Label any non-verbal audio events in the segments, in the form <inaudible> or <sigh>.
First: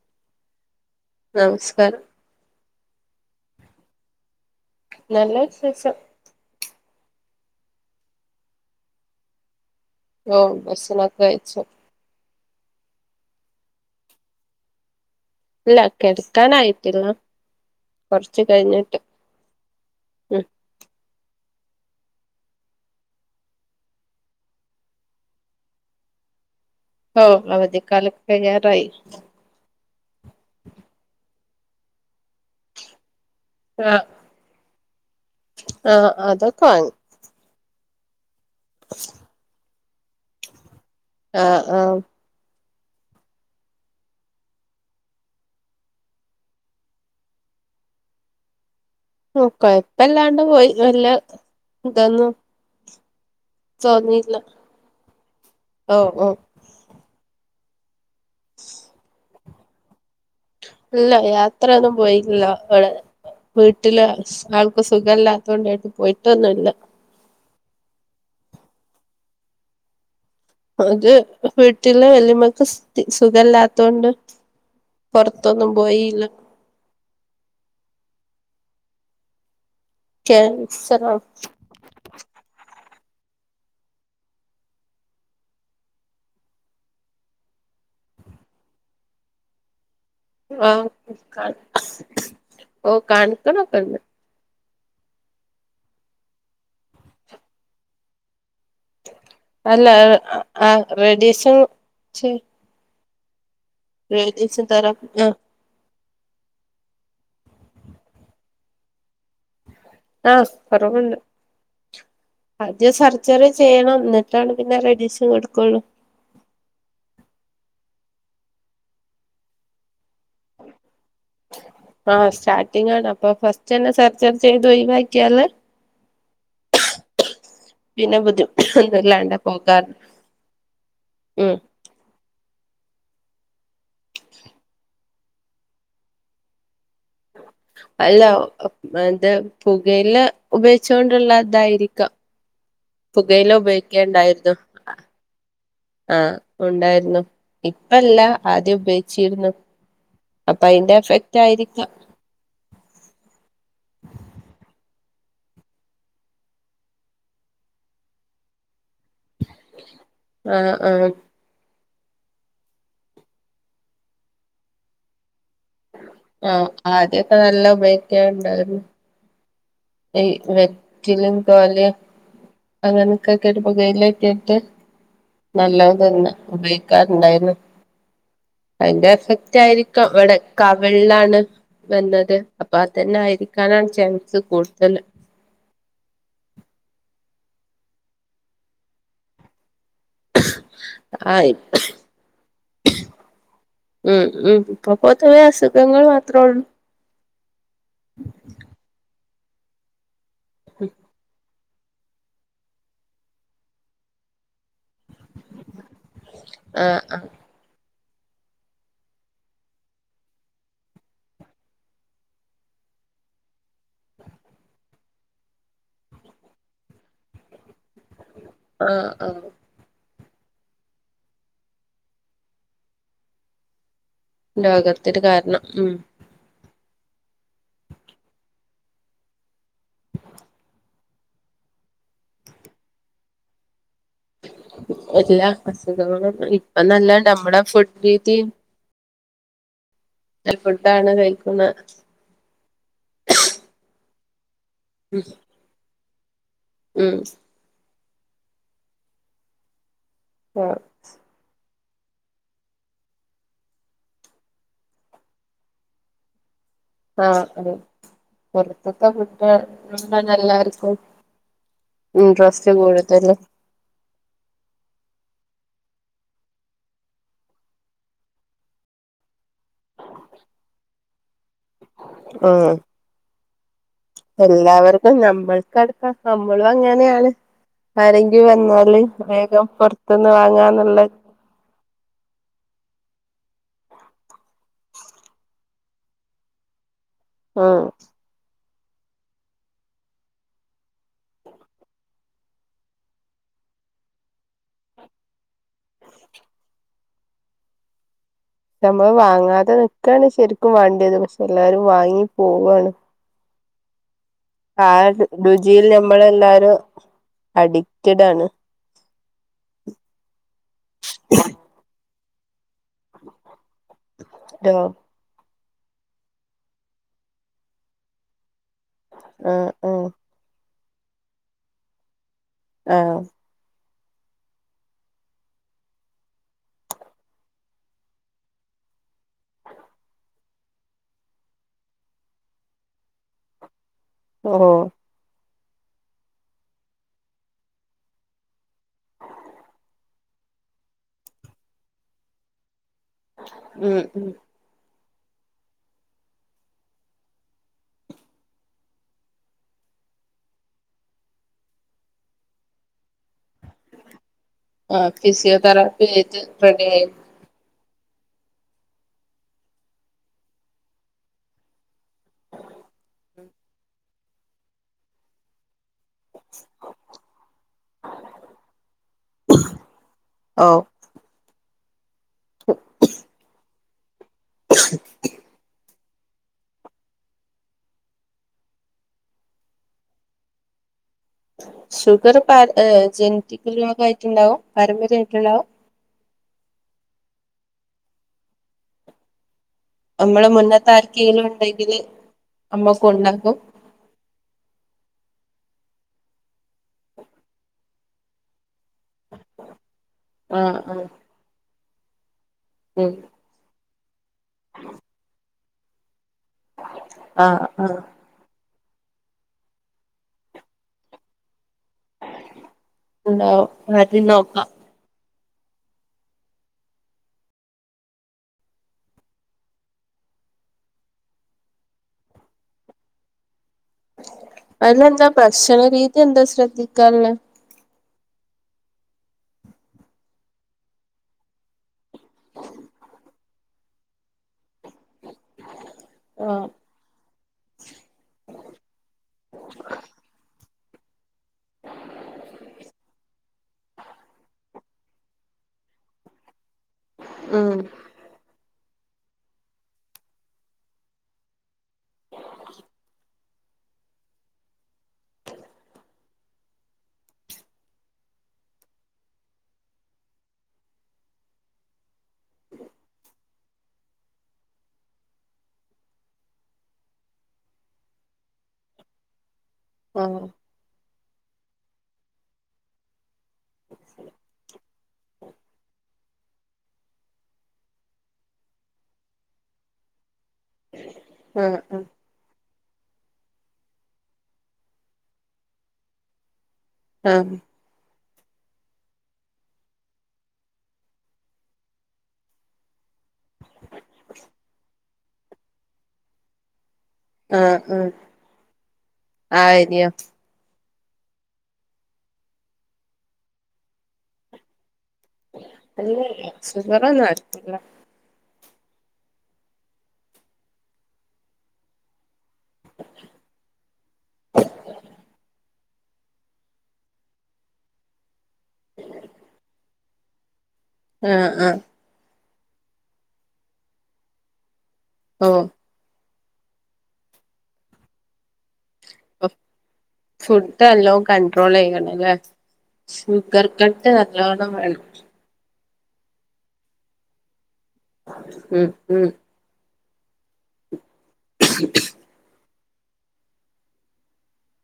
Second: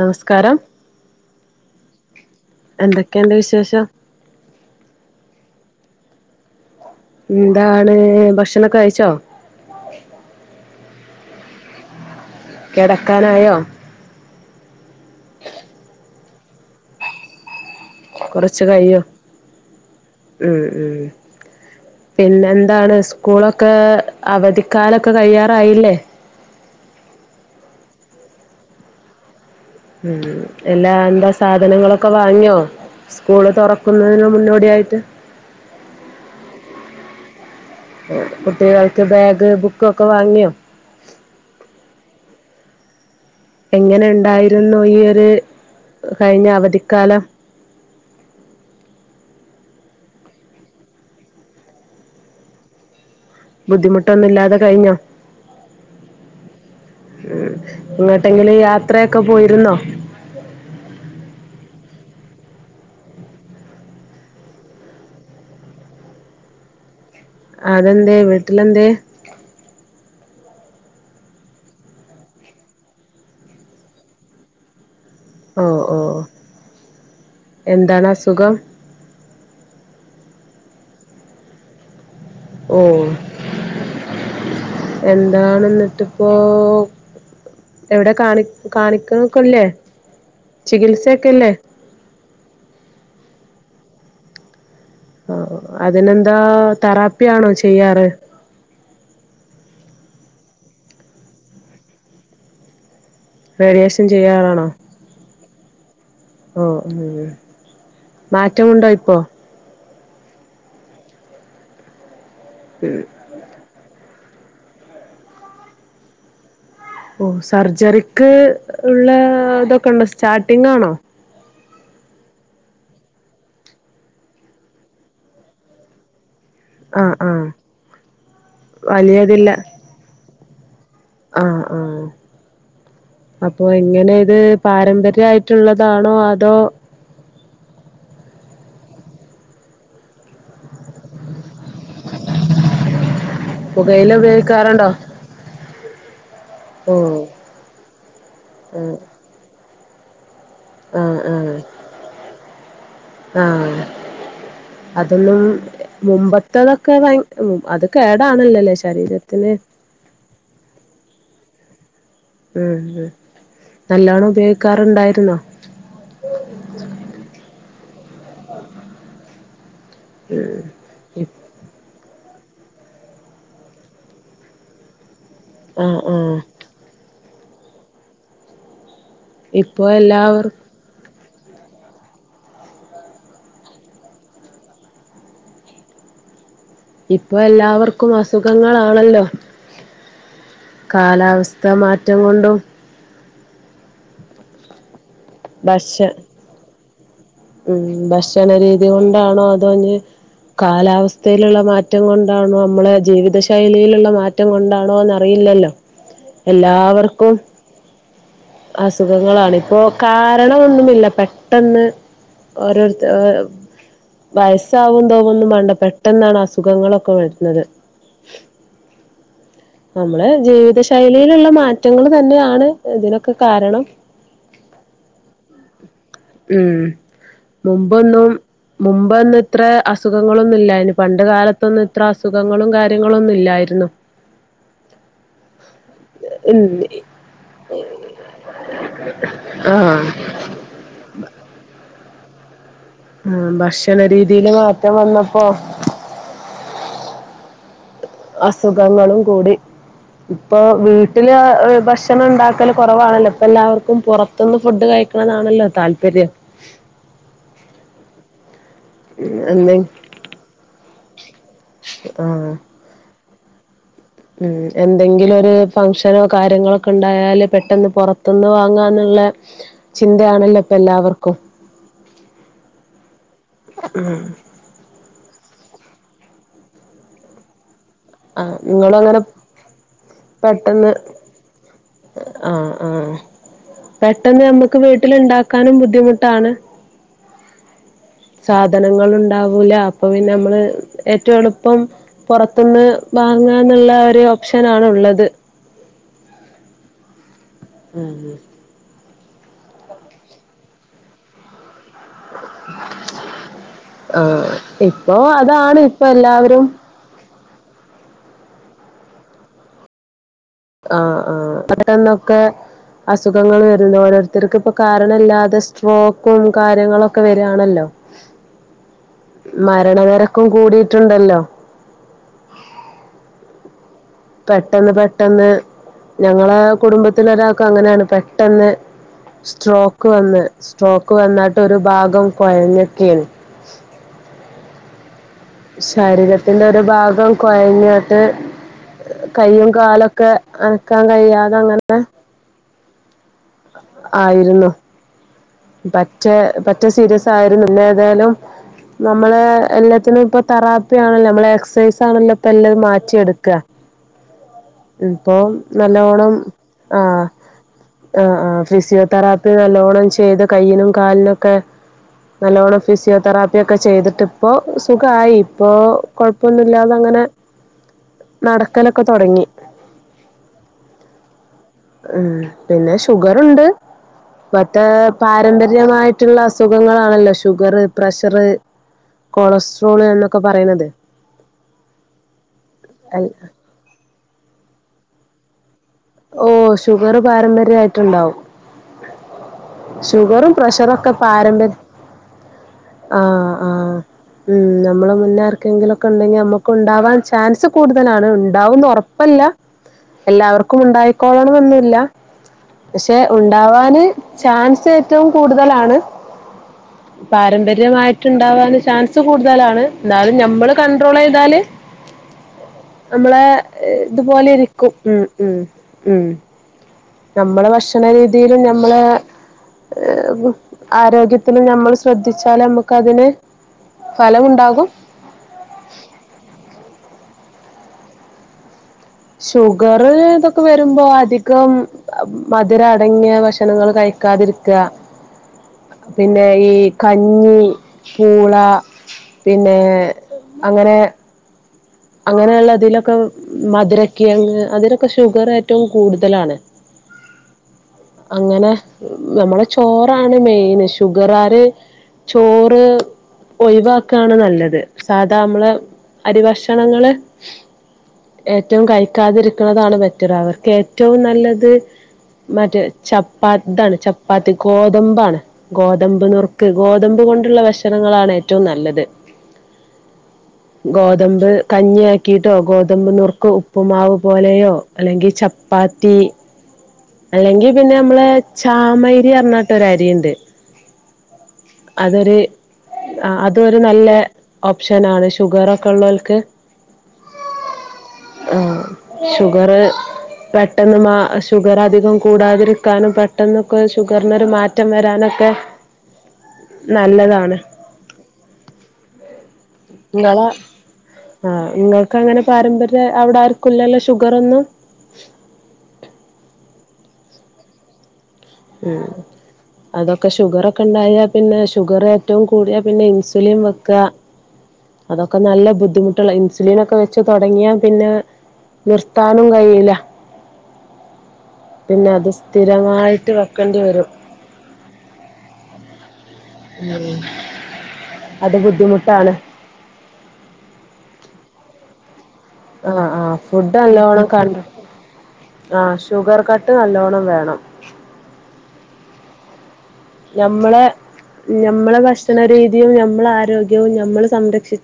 നമസ്കാരം നമസ്കാരം എന്തൊക്കെയണ്ട് വിശേഷം നല്ല വിശേഷം എന്താണ് ഭക്ഷണൊക്കെ കഴിച്ചോ ഓ ബസനൊക്കെ കഴച്ച കിടക്കാനായോ ഇല്ല കിടക്കാൻ ആയിട്ടില്ല കുറച്ചു കഴിയും ഉം പിന്നെന്താണ് സ്കൂളൊക്കെ അവധിക്കാലൊക്കെ കഴിയാറായില്ലേ ഹ അവധിക്കാല കഴിയാറായി ഉം എല്ലാ എന്താ സാധനങ്ങളൊക്കെ വാങ്ങിയോ സ്കൂള് ആഹ് തുറക്കുന്നതിന് മുന്നോടിയായിട്ട് ആഹ് അതൊക്കൊ വാങ്ങി കുട്ടികൾക്ക് ബാഗ് ബുക്ക ഒക്കെ വാങ്ങിയോ ആഹ് ആഹ് എങ്ങനെ ഉണ്ടായിരുന്നുഈ ഒരു കഴിഞ്ഞ അവധിക്കാലം ഉം കുഴപ്പമില്ലാതെ ഇല്ലാണ്ട് പോയി വല്യ ഇതന്നു ബുദ്ധിമുട്ടൊന്നുല്ലാതെ കഴിഞ്ഞോ ഓ ഓ എങ്ങട്ടെങ്കിലും യാത്രയൊക്കെ പോയിരുന്നോ ഇല്ല യാത്രൊന്നും പോയില്ല അവിടെ വീട്ടില് ആൾക്ക് സുഖല്ലാത്ത കൊണ്ടായിട്ട് പോയിട്ടൊന്നുമില്ല അതെന്തേ വീട്ടിലെന്തേ അത് വീട്ടില വെല്ലമ്മക്ക് സുഖല്ലാത്തൊണ്ട് ഓ ഓ എന്താണസുഖം കേൻ--സറാണ് ഓ എന്താണെന്നിട്ടിപ്പോ എവിടെ കാണി കാണിക്കുന്നക്കല്ലേ ആ ക ഓ കാണിക്ക്ണൊക്കെണ്ട് ആ അതിനെന്താ തെറാപ്പിയാണോ ചെയ്യാറ് അല്ല ആ റേഡിയേഷൻ ചെയ് റേഡിയേഷൻ ചെയ്യാറാണോ തെറാപ്പി ആ ഓ ഉം മാറ്റമുണ്ടോ ഇപ്പോ ആ, കൊറവുണ്ട് ആദ്യം സർജറി ചെയ്യണം എന്നി ട്ടാണ് പിന്നെ റേഡിയേശൻ കൊടുക്കുള്ളൂ. ഓ സർജറിക്ക് ഉള്ളതൊക്കെ ഉണ്ടോ? സ്റ്റാർട്ടിംഗാണോ? ആ സ്റ്റാർട്ടിങ് ആണ്, അപ്പൊ ഫസ്റ്റന്നെ സർജറി ചെയ്ത് ഒയിവാക്കിയാല് ആഹ് ആഹ് പിന്നെ ബുദ്ധി'' <unintelligible> ആ ആ അപ്പൊ എങ്ങനെ ഇത് പാരമ്പര്യായിട്ടുള്ളതാണോ? അതോ? അല്ല, മറ്റേ പുകയില ഉപയിച്ചോണ്ട്ള്ള ഇതായിരിക്കാം. പുകയില പുകയില ഉപയോഗിക്കേണ്ടായിരുന്നോ? ഉപയോഗിക്കാറുണ്ടോ ആ ഓ ഉണ്ടായിരുന്നു, ഇപ്പല്ല ആദ്യം ഉപയോഗിച്ചിരുന്നു. അപ്പൊ അയിന്റെ ആ എഫക്റ്റ് ആആ ആയിരിക്കാം ആ അതൊന്നും മുമ്പത്തതൊക്കെ ഭ അത് കേടാണല്ലോ ശ ശരീരത്തിന്. ആ ആ ഉം-ഉം-നല്ലോണം ഉപയോഗിക്കാറുണ്ടായിരുന്നോ? ആ, ആദ്യക്കെ നല്ല ഉപയോഗിക്കാറുണ്ടായിരുന്നു. വെ ഉം വെറ്റിലിം, പൊലെം ' <unintelligible> ' ഒരു പുകയിലക്കെയിട്ട്, നല്ലത് ആഹ് തന്നെ, ആഹ് ഉപയോഗിക്കാറുണ്ടായിരുന്നു. അതിന്റെ എഫക്റ്റ് ഇപ്പൊ ആയിരിക്കാം, ഇവിടെ എല്ലാവർ കവിളാണ് വന്നത്, അപ്പൊ അതന്നെ ആയിരിക്കാനാണ് ചാൻസ് കൂടുതൽ. ഇപ്പൊ എല്ലാവർക്കും അസുഖങ്ങളാണല്ലോ. കാലാവസ്ഥ മാറ്റം കൊണ്ടും. ഉം-ഉം-ഇപ്പൊ പൊതുവേ അസുഖങ്ങൾ ഭക്ഷ്യ മാത്രേള്ളൂ. ഉം, ഭക്ഷണരീതി കൊണ്ടാണോ അതോ ഇഞ്ഞ് കാലാവസ്ഥയിലുള്ള മാറ്റം കൊണ്ടാണോ, നമ്മളെ ജീവിത ശൈലിയിലുള്ള മാറ്റം കൊണ്ടാ ണോന്നറിയില്ലല്ലോ ആഹ് ആഹ് എല്ലാവർക്കും അസുഖങ്ങളാണ്. ഇപ്പോ കാരണമെന്നുമില്ല പെട്ടെന്ന്, ഓരോര്ത്ത വയസ്സാവതോന്നും വേണ്ട, പെട്ടെന്നാണ് അസുഖങ്ങളൊക്കെ വരുന്നത്. ആ ആ നമ്മളെ ജീവിത ശൈലിയിലുള്ള മാറ്റങ്ങൾ തന്നെയാണ് ഇതിനൊക്കെ കാരണം. രോഗത്തിന് കാരണം ഉം. ഉം, മുമ്പൊന്നും മുമ്പൊന്നും ഇത്ര അസുഖങ്ങളൊന്നുല്ലായിനു. പണ്ട് കാലത്തൊന്നും ഇത്ര അസുഖങ്ങളും കാര്യങ്ങളൊന്നും ഇല്ലാ യിരുന്നു. എല്ലാ അസുഖങ്ങളും ഇപ്പം നല്ലണ്ട്, നമ്മുടെ ഫുഡ് രീതിയും, ആഹ. ഫുഡാണ് കഴിക്കുന്ന. ഉം... ഭക്ഷണ രീതിയിൽ മാറ്റം ഉം വന്നപ്പോ, ഉം... അസുഖങ്ങളും കൂടി, ഇപ്പൊ ആഹ് വീട്ടിൽ ഭക്ഷ ഭക്ഷണം ഉണ്ടാക്കല് കുറവാണല്ലോ, ഇപ്പോ എല്ലാവർക്കും പുറത്തുന്ന് ഫുഡ്കഴിക്കണതാണല്ലോ താല്പര്യം. ആഹ്... അതേ, പുറത്ത്ത്തെ ഫുഡാ എന്തെ എല്ലാവർക്കും ആഹ് ഇൻട്രസ്റ്റ് കൂടുതൽ. ഉം... എന്തെങ്കിലും ഒരു ഫങ്ഷനോ കാര്യങ്ങളൊക്കെ ഉണ്ടായാൽ പെട്ടെന്ന് പുറത്തുന്ന് വാങ്ങാന്നുള്ള ചിന്തയാണല്ലോ ഇപ്പ എല്ലാവർക്കും. ആഹ്... എല്ലാവർക്കും നമ്മൾക്കടുക്കാം നമ്മളും അങ്ങനെയാണ്. ആരെങ്കില് ആഹ് വന്നാല് നിങ്ങളങ്ങനെ വേഗം പൊറത്തുന്ന് വാങ്ങാന്നുള്ള, ആഹ-ആഹ - പെട്ടെന്ന് നമ്മുക്ക് വീട്ടിലുണ്ടാക്കാനും ബുദ്ധിമുട്ടാണ് ആഹ് സാധനങ്ങള് ഉണ്ടാവൂല്ല അപ്പൊപിന്നെ നമ്മള് ഏറ്റവും എളുപ്പം പുറത്തുന്ന് വാങ്ങ ന്നുള്ള ഒരു ഓപ്ഷൻ ആണുള്ളത് ഉം ഉം നമ്മള് വാങ്ങാതെ നിക്കയാണ് ശരിക്കും വേണ്ടിയത് പക്ഷെ എല്ലാരും വാങ്ങി പോവുവയാണ് ആഹ് ആ ഇപ്പൊ അതാണ് രുചിയിൽ ഇപ്പൊ ഞമ്മള് എല്ലാവരും എല്ലാരും അഡിക്റ്റഡ് ആണ് ആഹ് ആഹ് പെട്ടന്നൊക്കെ അസുഖങ്ങൾ വരുന്നു ഓരോരുത്തർക്ക് ഇപ്പ ട്ടോ കാരണല്ലാതെ സ്ട്രോക്കും കാര്യങ്ങളൊക്കെ വരിയാണല്ലോ ആഹ് മരണ ആഹ് നിരക്കും കൂടിയിട്ടുണ്ടല്ലോ ആഹ് പെട്ടെന്ന് പെട്ടെന്ന് ഞങ്ങളെ കുടുംബത്തില ഒരാൾക്കും അങ്ങനെയാണ് പെട്ടെന്ന് സ്ട്രോക്ക് വന്ന് സ്ട്രോക്ക് വന്നിട്ട് ഒരു ഭാഗം കുഴഞ്ഞക്കീൻ ഓ ശരീരത്തിന്റെ ഒരു ഭാഗം കുഴഞ്ഞോട്ട് കയ്യും കാലൊക്കെ അനക്കാൻ കഴിയാതെ അങ്ങന ഉം ഉം ആയിരുന്നു പറ്റേ പറ്റേ സീരിയസ് ആയിരുന്നു പിന്നെ ഏതായാലും നമ്മള് എല്ലാത്തിനും ഇപ്പൊ തെറാപ്പി ആണല്ലോ നമ്മളെ എക്സർസൈസ് ആണല്ലോ ഇപ്പ എല്ലാം മാറ്റിയെടുക്ക ആഹ് ഇപ്പൊ ഫിസിയോതെറാപ്പി നല്ലോണം ആയിട്ട് റെഡി ആയി ആഹ് ആഹ് ആ ഫിസിയോതെറാപ്പി നല്ലോണ്ണം ചെയ്ത് കൈയ്യിനും കാലിനൊക്കെ നല്ലോണ്ണം ഫിസിയോതെറാപ്പിയൊക്കെ ചെയ്തിട്ട് ഇപ്പോ സുഖമായി ഇപ്പോ കൊഴപ്പൊന്നുമില്ലാത അങ്ങനെ നടക്കലൊക്കെ തുടങ്ങി ഓ ഉം പിന്നെ ഷുഗർണ്ട് മറ്റേ ര്യമായിട്ടുള്ള അസുഖങ്ങളാണല്ലോ ഷുഗർ പ്രഷർ കൊളസ്ട്രോള് എന്നൊക്കെ പറയുന്നത് ഷുഗർ ഇപ ജനറ്റിക്കൽ രോഗായിട്ടുണ്ടാവും പാരമ്പര്യമായിട്ടുണ്ടാവും ഓ ഷുഗർ പാരമ്പര്യയിട്ട്ണ്ടാവും നമ്മള് ഷുഗറും മുന്നത്തെ പ്രഷറും ഒക്കെ ആർക്കെങ്കിലും പാരമ്പര്യ ഉണ്ടെങ്കില് അമ്മക്കും ആഹ് ഉണ്ടാക്കും ആഹ് ഉം നമ്മള് മുന്നേ ക്കെങ്കിലൊക്കെ ഉണ്ടെങ്കിൽ നമുക്ക് ഉണ്ടാവാൻ ചാൻസ് കൂടുതലാണ് ഉണ്ടാവുന്ന് ഉറപ്പ് കുഴപ്പല്ല എല്ലാവർക്കും ആഹ് ആഹ് ഉണ്ടായിക്കോളണംമന്നുമില്ല ഉം പക്ഷെ ഉണ്ടവാന് ചാൻസ് ഏറ്റവും കൂടുതലാണ് ആഹ് ആഹ് പാരമ്പര്യമായിട്ട് ഉണ്ടവാൻ ചാൻസ് കൂടുതലാണ് എന്നാലും നമ്മള് കൺണ്ട്രോൾ ചെയ്താല് നമ്മളെ ഉണ്ടാവും അത് ഇതുപോലെ നോക്കാം ഇരിക്കും ഉം ഉം ഉം നമ്മള് ഭക്ഷണരീതിയിലും നമ്മളെ ആരോഗ്യത്തിന് നമ്മള് ശ്രദ്ധിച്ചാല് നമുക്ക് അതിന് ഫലമുണ്ടാകും അയി ല്ലെന്താ ഭക്ഷണ രീതി എന്താ ശ്രദ്ധിക്കാള്ള് ഷുഗർ ഇതൊക്കെ വരുമ്പോ അധികം മധുരം അടങ്ങിയ ഭക്ഷണങ്ങൾ കഴി ക്കാതിരിക്ക പിന്നെ ആഹ് ഈ കഞ്ഞി പൂള പിന്നെ അങ്ങനെ അങ്ങനെയുള്ളതിലൊക്കെ മധുരക്കിഴങ്ങ് അതിലൊക്കെ ഷുഗർ ഏറ്റവും കൂടുതലാണ് ഉം അങ്ങനെ നമ്മള് ചോറാണ് മെയിൻ ഷുഗർ ആര് ചോറ് ഒഴിവാക്കയാണ് നല്ലത്സാധാ നമ്മള് അരി ഭക്ഷണങ്ങള് ഏറ്റവും കഴിക്കാതിരിക്കുന്നതാണ് ബെറ്ററ് അവർക്ക് ഏറ്റവും നല്ലത് മറ്റേ ചപ്പാ ഇതാണ് ചപ്പാത്തി ഗോതമ്പാണ് ഗോതമ്പ് നുർക്ക് ഗോതമ്പ് അതുകൊണ്ടുള്ള ഭക്ഷണങ്ങളാണ് ഏറ്റവും നല്ലത് <unintelligible> കഞ്ഞിയാക്കിയിട്ടോഗോതമ്പ്നുറുക്ക് ഉപ്പുമാവ് പോലെയോ അല്ലെങ്കിൽ ചപ്പാത്തി അല്ലെങ്കി പിന്നെ നമ്മളെ ചാമരി എന്നിട്ട് ഒരു അരിയുണ്ട് ആ ആ അതൊരു ആ അതൊരു നല്ല ഓപ്ഷനാണ് ഷുഗറൊക്കെ ഉള്ളവർക്ക് ആ ആ ഷുഗർ പെട്ടെന്ന് മാ ഷു ഷുഗർ അധികം കൂടാതിരിക്കാനും പെട്ടെന്നൊക്കെ ഷുഗറിനൊരു മാറ്റം വരാനൊക്കെ ത്തെ നല്ലതാണ്ങ്ങളെ ആഹ് ആഹ് ആഹ് ആ അരിയോ ആ നിങ്ങൾക്ക് അങ്ങനെ പാരമ്പര്യ അവിടെ ആർക്കുല്ലല്ലോ ഷുഗർ ഒന്നും അല്ല അല്ല സുഖറ് ഒന്നും ആർക്കുല്ല ഉം അതൊക്കെ ഷുഗറൊക്കെ ഉണ്ടായാൽ പിന്നെഷുഗർ ഏറ്റവും കൂടിയ പിന്നെ ഇൻസുലിൻ വെക്കുക അതൊക്കെ നല്ല ബുദ്ധി ബുദ്ധിമുട്ടുള്ള ഇൻസുലിൻ ഒക്കെ വെച്ച് തുടങ്ങിയാ പിന്നെ നിർത്താനും കഴിയില്ല ആ ആ പിന്നെ അത് സ്ഥിരമായിട്ട് വെക്കേണ്ടിവരും ഓ അത് ബുദ്ധിമു ഫുഡ് എല്ലോ കൺട്രോൾ യ്യണം ല്ലേ ആ ആ ഫുഡ് നല്ലോണം കണ്ട വേണം ആ ഷുഗർ കട്ട് നല്ലോണ്ണം വേണം ഉം ഉം നമ്മളെ ഞമ്മളെ ഭക്ഷണ രീതി നമ്മള ആരോഗ്യവും നമ്മൾ സംരക്ഷി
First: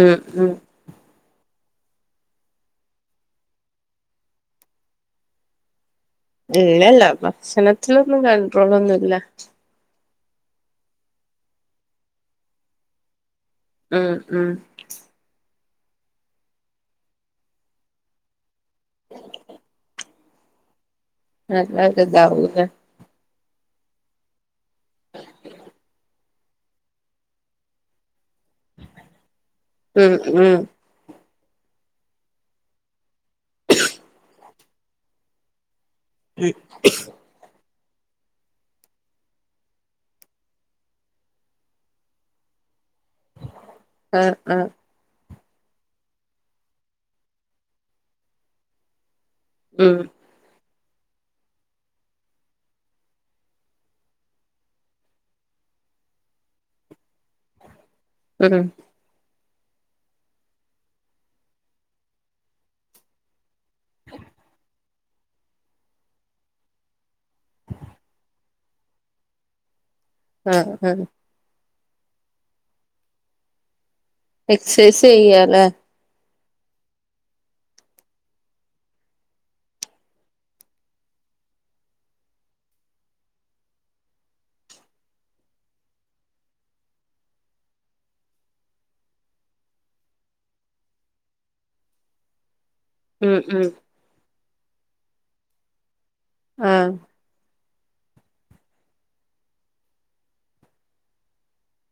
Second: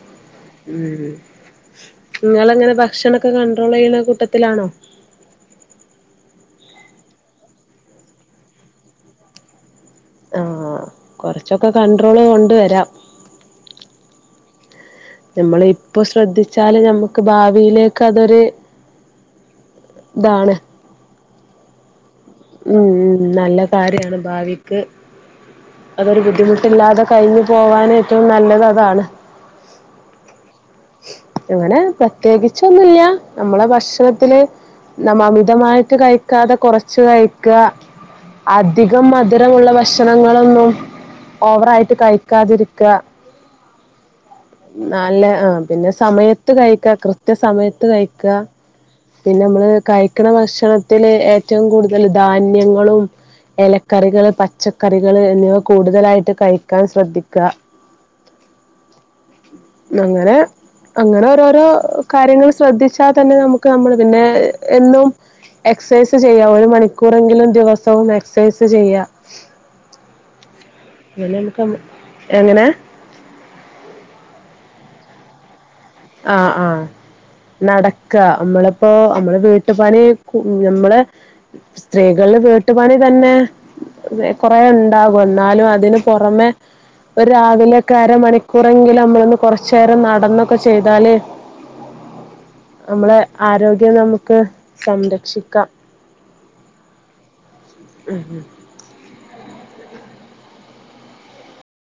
ഉം ഉം നിങ്ങ ങ്ങനെ ഭക്ഷണൊക്കെ കണ്ട്ടോൾ ചെയ്യുന്ന കൂട്ടത്തിലാണോ ഇല്ലല്ല ഭക്ഷണത്തിലൊന്നും കൺട്രോളൊന്നുല്ല ആഹ കൊറച്ചൊക്കെ കണ്ട്ട്രോള് കൊണ്ട് വരാം ഉം ഉം നമ്മള ഇപ്പോ ശ്രദ്ധിച്ചാല് നമ്മുക്ക് ഭാവിയിലേക്ക് അതൊരു ഇതാണ് <unintelligible> ഉം ഉ നല്ല കാര്യാണ് ഭാവിക്ക് <unintelligible> ഒരു ബുദ്ധിമുട്ടില്ലാതെ കഴിഞ്ഞു പോകാന് ഏറ്റവും നല്ലത് അതാണ്. ഉം ഉം അങ്ങനെ പ്രത്യേകിച്ചൊന്നുമില്ല നമ്മളെ ഭക്ഷണത്തില് ന അമിതമായി കഴിക്കാതെ കുറച്ച് കഴി അധികം മധുരമുള്ള ഭക്ഷണങ്ങളൊന്നും ഓവറായിട്ട് കഴിക്കാതിരിക്കുക. ആഹ് ആഹ് ന്നല് ആ പിന്നെ സമയത്ത് കഴിക്ക, കൃത്യ സമയത്ത് കഴിക്ക. പിന്നെ നമ്മള് ഉം കഴിക്കണ ഭക്ഷണത്തില് ഏറ്റവും കൂടുതൽ ധാന്യങ്ങളും. ഇലക്കറികള്, പച്ചക്കറികള് എന്നിവ കൂടുതലായിട്ട് കഴിക്കാൻ ശ്രദ്ധിക്കുക. ഉം അങ്ങനെ അങ്ങനെ ഓരോരോ... കാര്യങ്ങൾ ശ്രദ്ധിച്ചാൽ തന്നെ നമുക്ക് നമ്മൾ പിന്നെ... എന്നും എക്സസൈസ് ചെയ്യാ ഒരു മണിക്കൂറെങ്കിലും ദിവസവും എക്സസൈസ് ചെയ്യ ആഹ ആഹ. ആം എങ്ങനെ.. എക്സൈസ് ചെയ്യാലെ ആഹ ആഹ.. നടക്ക മ്മള്പ്പോ... അമ്മള് വീട്ടുപണി.... അമ്മള് സ്ത്രീകൾ. വീട്ടുപണി തന്നെ..... കൊറേണ്ടാകും എന്നാലും അതിന് പുറമെ. ഒരു രാവിലെ ക്കെ അരമണിക്കൂറെങ്കിലും അമ്മളോന്ന് കുറചേരം നടന്നൊക്കെ ചെയ്താല് അമ്മളെ ഉം ഉം ആരോഗ്യം നമുക്ക് സംരക്ഷിക്കാം. ആഹ ഉം ഉ